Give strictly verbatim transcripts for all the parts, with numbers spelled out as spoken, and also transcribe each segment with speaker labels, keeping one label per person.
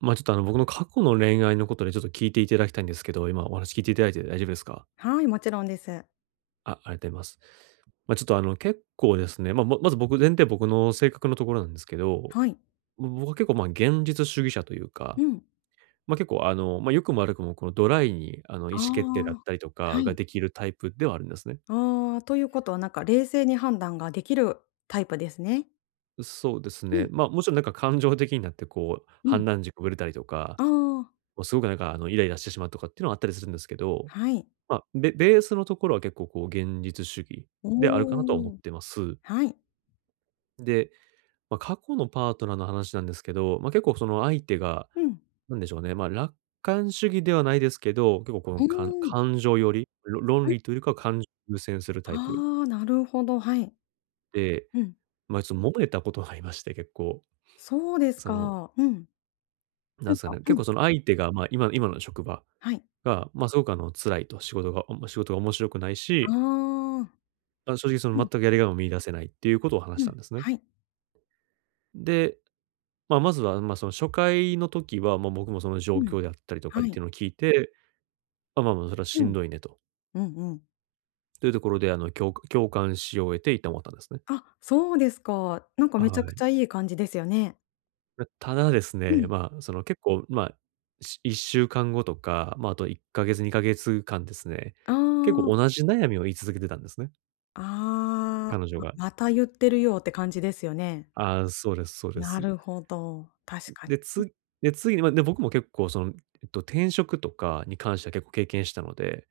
Speaker 1: ま、ちょっと、あの、僕の過去の恋愛のことでちょっと聞いていただきたいんですけど、今お話聞いていただいて大丈夫ですか？
Speaker 2: はい、もちろんです。
Speaker 1: あ、ありがとうございます。ま、ちょっと、あの、結構ですね、まあままず僕前提僕の性格のところなんですけど、
Speaker 2: はい。
Speaker 1: ぼ僕は結構、ま、現実主義者というか、
Speaker 2: うん。
Speaker 1: ま、結構、あの、ま、良くも悪くもこのドライに、あの、意思
Speaker 2: あ
Speaker 1: 決定だった
Speaker 2: あ、
Speaker 1: りとか
Speaker 2: は
Speaker 1: が
Speaker 2: い。
Speaker 1: できるタイプではあるんですね。
Speaker 2: ああ、ということはなんか冷静に判断ができるタイプですね。
Speaker 1: そうです
Speaker 2: う
Speaker 1: ね。
Speaker 2: ん、
Speaker 1: ま、もちろんなんか感情的になってこう
Speaker 2: う
Speaker 1: 判
Speaker 2: ん。
Speaker 1: 断軸ぶれたりとか、
Speaker 2: ああ、
Speaker 1: もうすごくなんか、あの、イライラしてしまうとかっていうのはあったりするんですけど、
Speaker 2: はい。
Speaker 1: まあ、ベベースのところは結構こう現実主義であるかなとは思
Speaker 2: お
Speaker 1: っ
Speaker 2: お、
Speaker 1: てます。
Speaker 2: はい。
Speaker 1: で、まあ、過去のパートナーの話なんですけど、まあ、結構その相手が、
Speaker 2: うん。
Speaker 1: なんでしょうね、まあ、楽観主義ではないですけど、結構こ
Speaker 2: う
Speaker 1: の
Speaker 2: ー
Speaker 1: 感
Speaker 2: ん、うん。
Speaker 1: 感情より、ろ論理というよりかは感情を優先するタイプ
Speaker 2: ああ、なるほど、はい。
Speaker 1: で、
Speaker 2: うん。
Speaker 1: まあ、ちょっと揉めたことがありまして、結構、
Speaker 2: そうです
Speaker 1: その、
Speaker 2: か。うん。
Speaker 1: なん
Speaker 2: な
Speaker 1: で
Speaker 2: ん
Speaker 1: すか
Speaker 2: か
Speaker 1: ね、結
Speaker 2: うん、
Speaker 1: 構その相手が、まあ、今今の職場
Speaker 2: はい。
Speaker 1: が、まあ、すごくあの辛いと、仕事が仕事が面白くない
Speaker 2: あ
Speaker 1: し、
Speaker 2: あ、
Speaker 1: あ、正直その
Speaker 2: うん、
Speaker 1: 全くやりがいも見出せないっていうことを話し
Speaker 2: う
Speaker 1: た
Speaker 2: ん。
Speaker 1: んですね。
Speaker 2: はい。
Speaker 1: で、まあ、まずは、まあ、その初回の時は、まあ、僕もその状
Speaker 2: うん、
Speaker 1: 況であったりとか
Speaker 2: は
Speaker 1: っ
Speaker 2: い。
Speaker 1: ていうのを聞いて、ま、ま、まあ、それは
Speaker 2: う
Speaker 1: しん
Speaker 2: ん。
Speaker 1: どいねと。
Speaker 2: うんうん。
Speaker 1: というところで、あの、共共感しを得て一旦終わったんですね。
Speaker 2: あ、そうですか。なんかめち
Speaker 1: は
Speaker 2: ゃくち
Speaker 1: い。
Speaker 2: ゃいい感じですよね。
Speaker 1: ま、ただです
Speaker 2: う
Speaker 1: ね、
Speaker 2: ん。
Speaker 1: まあ、その結構、まあ、しいっしゅうかんごとか、まあ、あといっかげつ、にかげつかんですね、
Speaker 2: あ
Speaker 1: 結構
Speaker 2: あ。
Speaker 1: 同じ悩みを言い続けてたんですね、
Speaker 2: あ
Speaker 1: 彼女
Speaker 2: あ、あ、
Speaker 1: が。
Speaker 2: また言ってるよって感じですよね。
Speaker 1: ああ、そうですそうで
Speaker 2: な
Speaker 1: す。
Speaker 2: るほど、確かに。
Speaker 1: で、つで、次に、まあ、で、僕も結構その、えっと、転職とかに関しては結構経験したので、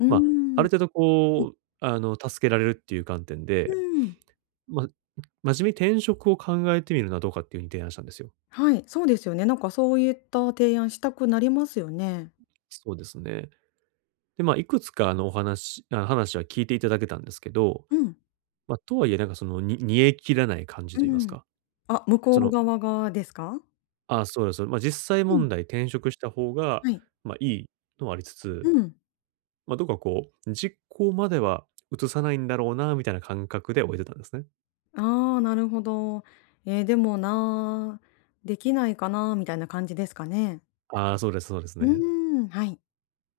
Speaker 2: うー
Speaker 1: まあ、あ
Speaker 2: ん。
Speaker 1: る程度
Speaker 2: うん、
Speaker 1: こう、あの、助けられるっていう観点
Speaker 2: う
Speaker 1: で、
Speaker 2: ん。
Speaker 1: ま、真面目に転職を考えてみるのはどうかっていう風に提案したんですよ。
Speaker 2: はい、そうですよね。なんかそういった提案したくなりますよね。
Speaker 1: そうですね。で、まあ、いくつかあの、お話あ、話は聞いていただけたんですけど、
Speaker 2: うん、
Speaker 1: ま、とはいえなんかその、に煮え切らない感じ
Speaker 2: う
Speaker 1: と言います
Speaker 2: ん。
Speaker 1: か、
Speaker 2: あ、向こ
Speaker 1: そ
Speaker 2: う
Speaker 1: の、
Speaker 2: 側がですか？
Speaker 1: ああ、そうです、ま、実際
Speaker 2: う
Speaker 1: 問
Speaker 2: ん、
Speaker 1: 題転職した方が、
Speaker 2: はい。
Speaker 1: ま、いいのはありつ
Speaker 2: う
Speaker 1: つ、
Speaker 2: ん。
Speaker 1: ま、どうかこう、実行までは移さないんだろうなみたいな感覚で終えてたんですね。
Speaker 2: ああ、なるほど。えーでもなー、できないかなーみたいな感じですかね？
Speaker 1: ああ、そうですそうです
Speaker 2: うー
Speaker 1: ね。
Speaker 2: ん、はい。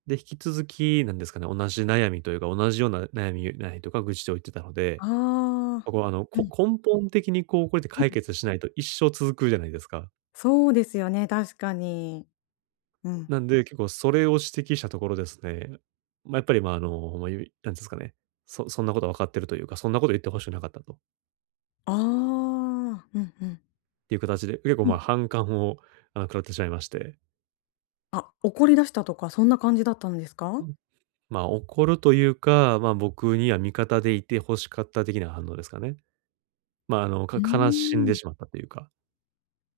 Speaker 1: で、引き続き、なんですかね、同じ悩みというか、同じような悩みないとか愚痴を言ってたので、
Speaker 2: ああ。
Speaker 1: こう、あの、
Speaker 2: う
Speaker 1: こ
Speaker 2: ん、
Speaker 1: 根本的にこう、これって
Speaker 2: う
Speaker 1: 解
Speaker 2: ん。
Speaker 1: 決しないと一生続くじゃないですか。
Speaker 2: そうですよね、確かに。うん。
Speaker 1: なんで、結構それを指摘したところですね、まあ、やっぱり、まあ、あの、まあ、ゆなんですかね、そそんなこと分かってるというか、そんなこと言ってほしくなかったと
Speaker 2: ああ、うんうん。
Speaker 1: いう形で、結構、
Speaker 2: う
Speaker 1: ま、
Speaker 2: ん。
Speaker 1: 反感を、あの、食らってしまいまして。
Speaker 2: あ、怒り出したとか、そんな感じだったんです
Speaker 1: う
Speaker 2: か？
Speaker 1: ん。ま、怒るというか、ま、僕には味方でいて欲しかった的な反応ですかね。ま、ああの、
Speaker 2: う
Speaker 1: か
Speaker 2: ー
Speaker 1: 悲しんでし
Speaker 2: ん。
Speaker 1: まったというか。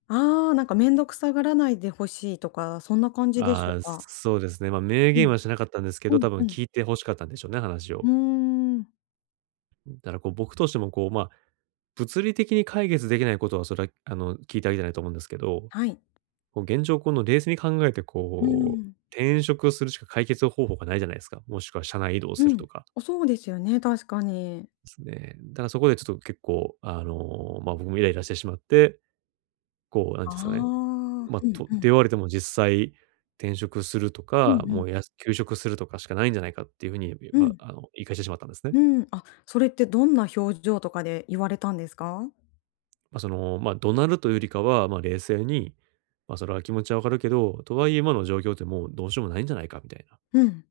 Speaker 2: ああ、なんか面倒くさがらないでほしいとか、そんな感じでしょう
Speaker 1: ああ、
Speaker 2: か？
Speaker 1: そうですね。まあ、明
Speaker 2: う
Speaker 1: 言
Speaker 2: ん。
Speaker 1: はしなかったんですけ
Speaker 2: う
Speaker 1: ど、
Speaker 2: ん
Speaker 1: 多分
Speaker 2: うん。
Speaker 1: 聞いて欲しかったんでしょうね、話
Speaker 2: う
Speaker 1: を。
Speaker 2: ーん、
Speaker 1: だからこう、僕としてもこう、まあ、物理的に解決できないことは、それはあの、聞いてあげたいなと思うんですけど、
Speaker 2: はい。
Speaker 1: こう現状この冷静に考えて
Speaker 2: うー
Speaker 1: こう、
Speaker 2: ん。
Speaker 1: 転職するしか解決方法がないじゃないですか。もしくは社内移動
Speaker 2: う
Speaker 1: する
Speaker 2: ん。
Speaker 1: とか
Speaker 2: あ、そうですよね、確か
Speaker 1: で
Speaker 2: に。
Speaker 1: すね。だからそこでちょっと結構、あの、ま、僕もイライラしてしまって、こう、なん
Speaker 2: ああ、
Speaker 1: ていうんですかね、まあ、
Speaker 2: うん
Speaker 1: と
Speaker 2: う
Speaker 1: 出
Speaker 2: ん。
Speaker 1: 言われても実際、転職すると
Speaker 2: う
Speaker 1: か、
Speaker 2: んうん。
Speaker 1: もうやす休職するとかしかないんじゃないかっていう風に、
Speaker 2: う
Speaker 1: ま
Speaker 2: ん、
Speaker 1: ああの、言い返してしまったんですね。
Speaker 2: うん。あ、それってどんな表情とかで言われたんですか？
Speaker 1: まあ、その、まあ、怒鳴るというよりかは、まあ、冷静に、まあ、それは気持ちはわかるけど、とはいえ今の状況ってもうどうしようもないんじゃないかみたいな、っ
Speaker 2: うん。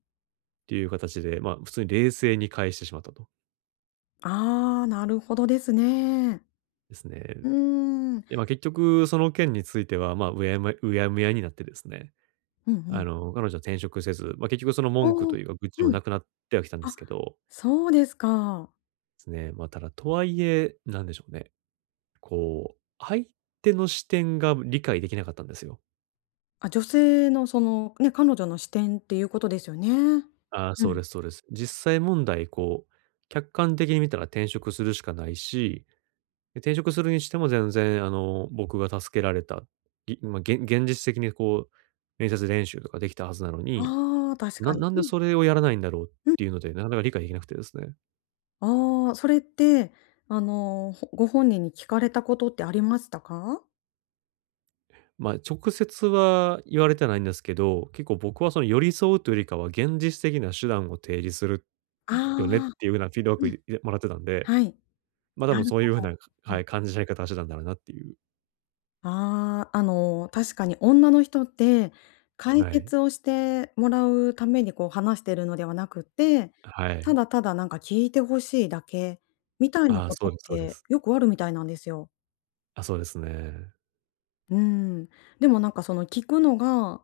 Speaker 1: ていう形で、まあ、普通に冷静に返してしまったと。
Speaker 2: ああ、なるほどですね。
Speaker 1: ですね。
Speaker 2: うーん。
Speaker 1: で、まあ、結局その件については、まあ、うやむやうやむやになってですね、
Speaker 2: うんう
Speaker 1: あ
Speaker 2: ん。
Speaker 1: の、彼女は転職せず、まあ、結局その
Speaker 2: ああ、
Speaker 1: 文句というか愚痴も
Speaker 2: うん。
Speaker 1: なくなってはきたんで
Speaker 2: あ、
Speaker 1: すけど
Speaker 2: そうですか。
Speaker 1: すね。まあ、ただ、とはいえ、なんでしょうね。こう、相手の視点が理解できなかったんですよ。
Speaker 2: あ、女性のその、ね、彼女の視点っていうことですよね。う
Speaker 1: ああ、そう
Speaker 2: ん。
Speaker 1: ですそうです。実際問題、こう、客観的に見たら転職するしかないし、で転職するにしても全然、あの、僕が助けられた、ぎまあ、げ現実的にこう、面接練習とかできたはずなのに、
Speaker 2: ああ、確
Speaker 1: な
Speaker 2: かに。
Speaker 1: なん
Speaker 2: う
Speaker 1: で
Speaker 2: ん、
Speaker 1: それをやらないんだろうっ
Speaker 2: うん。
Speaker 1: ていうので、なかなか理解できなくてですね。
Speaker 2: ああ、それって、あの、ほご本人に聞かれたことってありましたか？
Speaker 1: まあ、直接は言われてないんですけど、結構僕はその寄り添うというよりかは、現実的な手段を提示する
Speaker 2: あ
Speaker 1: っよねっていう風なフィードバッ
Speaker 2: あー、う
Speaker 1: クい
Speaker 2: ん。
Speaker 1: いもらってたんで、
Speaker 2: はい。
Speaker 1: ま、多
Speaker 2: な
Speaker 1: 分
Speaker 2: る
Speaker 1: そうい
Speaker 2: ほ
Speaker 1: う風な、
Speaker 2: ど。う
Speaker 1: は
Speaker 2: ん。
Speaker 1: い、感じられ方をしてたんだろうなっていう。
Speaker 2: ああ、あの、確かに女の人って、解
Speaker 1: はい。
Speaker 2: 決をしてもらうためにこう話してるのではなくて、
Speaker 1: は
Speaker 2: た
Speaker 1: い。
Speaker 2: だただなんか聞いてほしいだけみたいな
Speaker 1: ああ、
Speaker 2: こ
Speaker 1: そ
Speaker 2: と
Speaker 1: うで
Speaker 2: っ
Speaker 1: すそうで
Speaker 2: て
Speaker 1: す。
Speaker 2: よくあるみたいなんですよ。
Speaker 1: あ、そうですね。
Speaker 2: うん。でもなんかその聞くのが、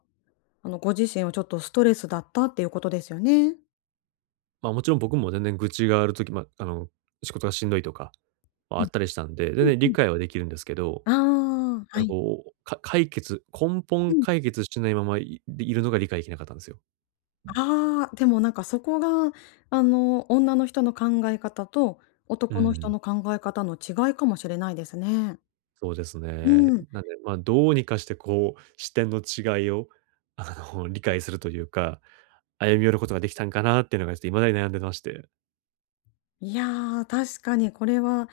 Speaker 2: あのご自身はちょっとストレスだったっていうことですよね？
Speaker 1: ま、もちろん僕も全然愚痴がある時、ま、あの、仕事がしんどいとかは
Speaker 2: う
Speaker 1: あ
Speaker 2: ん。
Speaker 1: ったりしたんで、
Speaker 2: う
Speaker 1: 全
Speaker 2: ん
Speaker 1: 然
Speaker 2: う
Speaker 1: 理
Speaker 2: ん。
Speaker 1: 解はできるんですけど、
Speaker 2: ああ、
Speaker 1: な
Speaker 2: は
Speaker 1: んか
Speaker 2: い。
Speaker 1: こう、か解決根
Speaker 2: う
Speaker 1: 本
Speaker 2: ん。
Speaker 1: 解決しないままいいるのが理解できなかったんですよ。
Speaker 2: ああ、でもなんかそこが、あの、女の人の考え方と
Speaker 1: う
Speaker 2: 男の人
Speaker 1: ん。
Speaker 2: の考え方の違いかもしれないですね。
Speaker 1: そうです
Speaker 2: う
Speaker 1: ね。
Speaker 2: ん。
Speaker 1: なんで、まあ、どうにかしてこう、視点の違いを、あの、理解するというか、歩み寄ることができたんかなっていうのが、ちょっと未だに悩んでまして。
Speaker 2: いやー、確かにこれは、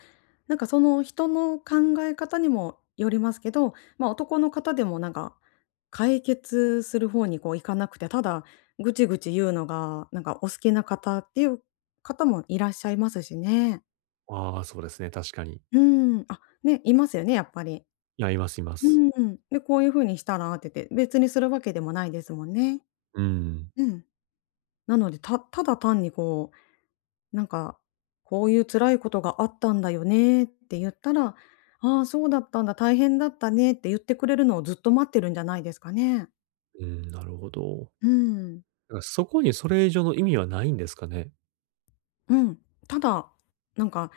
Speaker 2: なんかその人の考え方にもよりますけど、ま、男の方でもなんか、解決する方にこう行かなくて、ただぐちぐち言うのが、なんかお好きな方っていう方もいらっしゃいますしね。
Speaker 1: ああ、そうですね、確かに。
Speaker 2: うん、あ、ね、いますよね、やっぱり。
Speaker 1: いや、いますいま
Speaker 2: う
Speaker 1: す。
Speaker 2: ん。で、こういう風にしたらってて、別にするわけでもないですもんね。
Speaker 1: うん。
Speaker 2: うん。なので、たただ単にこう、なんか、こういう辛いことがあったんだよねって言ったら、ああ、そうだったんだ、大変だったねって言ってくれるのをずっと待ってるんじゃないですかね。
Speaker 1: うん、なるほど。
Speaker 2: うん。
Speaker 1: だからそこにそれ以上の意味はないんですかね？
Speaker 2: うん。ただ、なんか、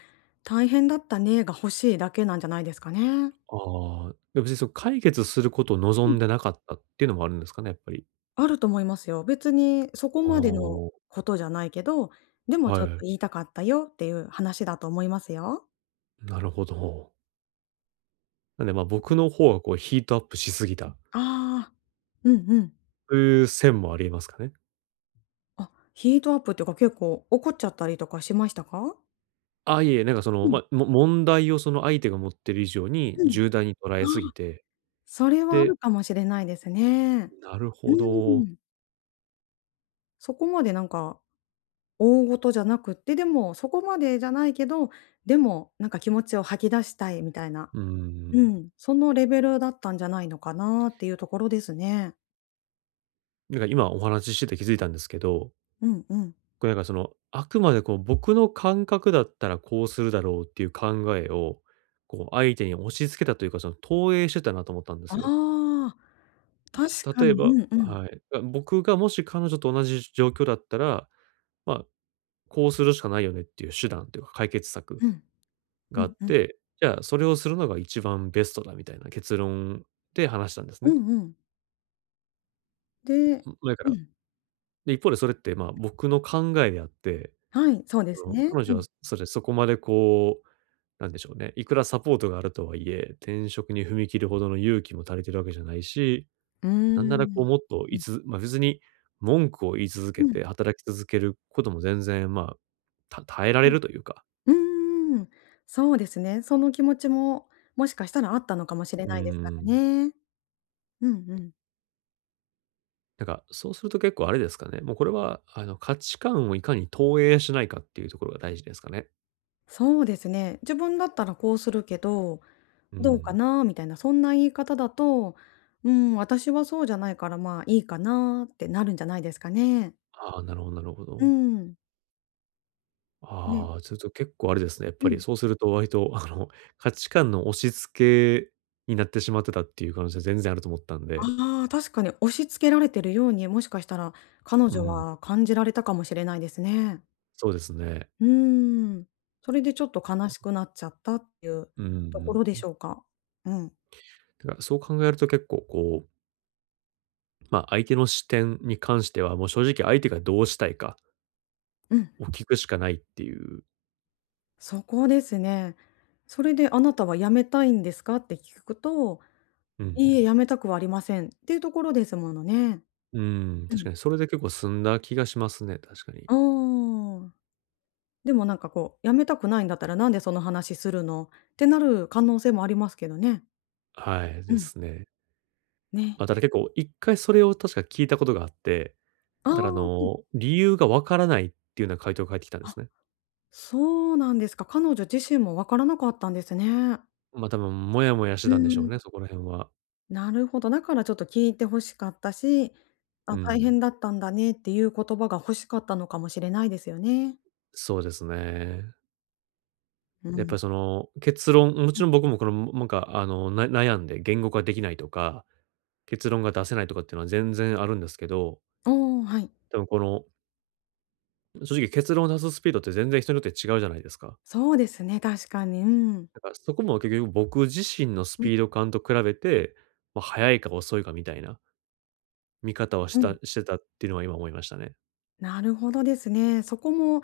Speaker 2: 大変だったねが欲しいだけなんじゃないですかね。うん。
Speaker 1: ああ、で、別にその解決することを望んでなかったっていうのもあるんですかね、やっぱり。
Speaker 2: あると思いますよ。別にそこまでの
Speaker 1: あ
Speaker 2: ことじゃないけど、で
Speaker 1: あ、
Speaker 2: も
Speaker 1: は
Speaker 2: ちょっと
Speaker 1: い。
Speaker 2: 言いたかったよっていう話だと思いますよ。
Speaker 1: なるほど。なんで、ま、
Speaker 2: う
Speaker 1: 僕
Speaker 2: ん。
Speaker 1: の方がこうヒートアップしすぎた
Speaker 2: ああ、うんうん。
Speaker 1: という線もありえますかね？
Speaker 2: あ、ヒートアップっていうか結構怒っちゃったりとかしましたか？
Speaker 1: あ、いえいえ、なんかその、
Speaker 2: うん、
Speaker 1: ま、も問題をその相手が持ってる以上に
Speaker 2: うん。
Speaker 1: 重大に捉
Speaker 2: あ
Speaker 1: えす
Speaker 2: あ、
Speaker 1: ぎて、
Speaker 2: それはあ
Speaker 1: で、
Speaker 2: るかもしれないですね。
Speaker 1: なる
Speaker 2: う
Speaker 1: ほど。
Speaker 2: ん。そこまでなんか大事じゃなくって、でもそこまでじゃないけど、でもなんか気持ちを吐き出したいみたいな、
Speaker 1: うー
Speaker 2: う
Speaker 1: ん。
Speaker 2: ん、そのレベルだったんじゃないのかなっていうところですね。
Speaker 1: なんか今お話ししてて気づいたんですけど、
Speaker 2: うんうん。
Speaker 1: これなんかその、あくまでこう僕の感覚だったらこうするだろうっていう考えを、こう相手に押し付けたというか、その投影してたなと思ったんです
Speaker 2: あ
Speaker 1: よ。
Speaker 2: あ、確
Speaker 1: た
Speaker 2: か
Speaker 1: 例え
Speaker 2: に、う
Speaker 1: ば
Speaker 2: んうん。
Speaker 1: はい。あ、僕がもし彼女と同じ状況だったら、まあ、こうするしかないよねっていう手段というか解決策
Speaker 2: うん。
Speaker 1: が
Speaker 2: う
Speaker 1: あ
Speaker 2: ん
Speaker 1: っ
Speaker 2: うん。
Speaker 1: て、じゃあ、それをするのが一番ベストだみたいな結論で話したんですね。
Speaker 2: う
Speaker 1: ん、
Speaker 2: んうん。で
Speaker 1: だか
Speaker 2: う
Speaker 1: ら、
Speaker 2: ん。
Speaker 1: で、一方でそれって、まあ、僕の考えであって、
Speaker 2: はい、そうで
Speaker 1: そ
Speaker 2: す
Speaker 1: の、
Speaker 2: ね。
Speaker 1: 彼
Speaker 2: う
Speaker 1: 女は
Speaker 2: ん。
Speaker 1: それそこまでこう、なんでしょうね、いくらサポートがあるとはいえ、転職に踏み切るほどの勇気も足りてるわけじゃないし、
Speaker 2: うー
Speaker 1: なんならこ
Speaker 2: ん。
Speaker 1: うもっと
Speaker 2: う
Speaker 1: い
Speaker 2: ん
Speaker 1: つま、別に文句を言い続
Speaker 2: う
Speaker 1: け
Speaker 2: ん
Speaker 1: て働き続けることも全然、まあ、た耐えられ
Speaker 2: うん。
Speaker 1: るというか、
Speaker 2: うーん、そうですね。その気持ちも、もしかしたらあったのかもしれ
Speaker 1: うー
Speaker 2: ないですから
Speaker 1: ん。
Speaker 2: ね。うんうん。
Speaker 1: なんか、そうすると結構あれですかね。もうこれは、あの、価値観をいかに投影しないかっていうところが大事ですかね。
Speaker 2: そうですね。自分だったらこうするけど、
Speaker 1: う
Speaker 2: どうか
Speaker 1: ん。
Speaker 2: なみたいな、そんな言い方だと、うーん、私はそうじゃないから、まあ、いいかなってなるんじゃないですかね。
Speaker 1: ああ、なるほど、なるほ
Speaker 2: う
Speaker 1: ど。
Speaker 2: ん。ね。
Speaker 1: ああ、すると結構あれですね。やっぱ
Speaker 2: う
Speaker 1: り
Speaker 2: ん。
Speaker 1: そうすると割と、あの、価値観の押し付けになってしまってたっていう可能性全然あると思ったんで。
Speaker 2: ああ、確かに押し付けられてるように、もしかしたら彼
Speaker 1: う
Speaker 2: 女
Speaker 1: ん、
Speaker 2: は感じられたかもしれないですね。
Speaker 1: そうですね。
Speaker 2: うーん。それでちょっと悲しくなっちゃったっていう
Speaker 1: う
Speaker 2: とこ
Speaker 1: ん
Speaker 2: ろで
Speaker 1: うん。
Speaker 2: しょうか？うん。
Speaker 1: だからそう考えると結構こう、ま、相手の視点に関しては、もう正直相手がどうしたいか
Speaker 2: うん、
Speaker 1: を聞くしかないっていう。
Speaker 2: そこですね。それで「あなたは辞めたいんですか？」って聞くと
Speaker 1: うんう
Speaker 2: 「いいえ、
Speaker 1: ん。
Speaker 2: 辞めたくはありません」っていうところですものね。
Speaker 1: うん、
Speaker 2: う
Speaker 1: 確か
Speaker 2: ん。
Speaker 1: にそれで結構済んだ気がしますね、確かに。
Speaker 2: ああ。でもなんかこう「辞めたくないんだったら、なんでその話するの？」ってなる可能性もありますけどね。
Speaker 1: はい、
Speaker 2: う
Speaker 1: で
Speaker 2: ん。
Speaker 1: すね。
Speaker 2: ね。
Speaker 1: まあ、ただ結構一回それを確か聞いたことがあって、
Speaker 2: あ
Speaker 1: ただあ
Speaker 2: あ。
Speaker 1: の、理由がわからないっていうような回答が返ってきたんで
Speaker 2: あ。
Speaker 1: すね。
Speaker 2: そうなんですか。彼女自身もわからなかったんですね。
Speaker 1: ま、あ多分もやもやして
Speaker 2: う
Speaker 1: たんでしょう
Speaker 2: ん。
Speaker 1: ね、そこら辺は。
Speaker 2: なるほど、だからちょっと聞いて欲しかったし、
Speaker 1: う
Speaker 2: あ、大
Speaker 1: ん。
Speaker 2: 変だったんだねっていう言葉が欲しかったのかもしれないですよね。
Speaker 1: そうですね。
Speaker 2: う
Speaker 1: で、やっぱ
Speaker 2: ん。
Speaker 1: りその結論も
Speaker 2: う
Speaker 1: ち
Speaker 2: ん。
Speaker 1: ろん僕もこの、なんかあの、な悩んで言語化できないとか、結論が出せないとかっていうのは全然あるんですけど、
Speaker 2: おお、はい。
Speaker 1: 多分この、正直結論を出すスピードって全然人によって違うじゃないですか。
Speaker 2: そうですね、確かに、うん。
Speaker 1: だからそこも結局僕自身のス
Speaker 2: うん、
Speaker 1: ピード感と比べて、まあ、速いか遅いかみたいな見方をし
Speaker 2: う
Speaker 1: た
Speaker 2: ん。
Speaker 1: してたっていうのは今思いましたね。
Speaker 2: なるほどですね。そこも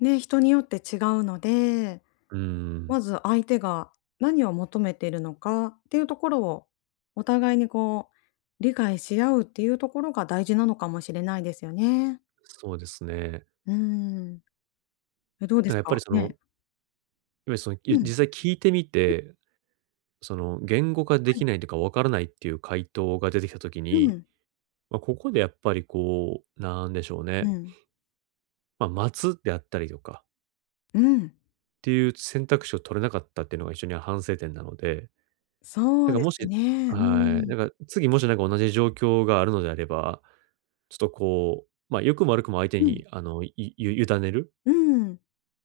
Speaker 2: ね、人によって違うので
Speaker 1: うーん、
Speaker 2: まず相手が何を求めているのかっていうところをお互いにこう理解し合うっていうところが大事なのかもしれないですよね。
Speaker 1: そうですね。
Speaker 2: うん。え、どうで
Speaker 1: なんか
Speaker 2: す
Speaker 1: やっぱり
Speaker 2: か？
Speaker 1: その、い
Speaker 2: ね。
Speaker 1: その、い
Speaker 2: う
Speaker 1: 実
Speaker 2: ん。
Speaker 1: 際聞いてみて、その言語化で
Speaker 2: は
Speaker 1: き
Speaker 2: い。
Speaker 1: ないというかわからないっていう回答が出てきた時
Speaker 2: う
Speaker 1: に、
Speaker 2: ん。
Speaker 1: まあ、ここでやっぱりこう、なんでしょう
Speaker 2: う
Speaker 1: ね、
Speaker 2: ん。
Speaker 1: まあ、待つであったりとかっ
Speaker 2: うん。
Speaker 1: ていう選択肢を取れなかったっていうのが非常に反省点なので、
Speaker 2: そ
Speaker 1: なん
Speaker 2: う
Speaker 1: か
Speaker 2: で
Speaker 1: も
Speaker 2: す
Speaker 1: し
Speaker 2: ね。う
Speaker 1: はい、
Speaker 2: ん。
Speaker 1: なんか次もしなんか同じ状況があるのであれば、ちょっとこう、まあ、良くも悪くも相手
Speaker 2: うん。
Speaker 1: にあの、いゆ委ねるっ
Speaker 2: うん。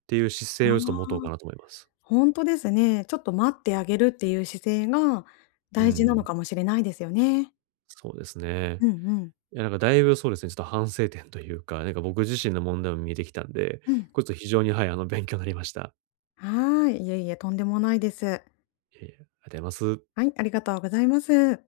Speaker 1: ていう姿
Speaker 2: あ
Speaker 1: 勢をちょっと持とうか
Speaker 2: あ、
Speaker 1: なと思います。
Speaker 2: ほですね。ちょっと待ってあげるっていう姿勢が
Speaker 1: う
Speaker 2: 大事なの
Speaker 1: ん、
Speaker 2: かもしれないですよね。
Speaker 1: そうですね。
Speaker 2: うんうん。
Speaker 1: いや、なんかだいぶそうですね、ちょっと反省点というか、なんか僕自身の問題も見えてきたんで、
Speaker 2: うん。
Speaker 1: これちょっと非常に、はい、あの、勉強になりました。
Speaker 2: はーい。いえいえ、とんでもないです。
Speaker 1: いえいえ、ありがとうございます。
Speaker 2: はい、ありがとうございます。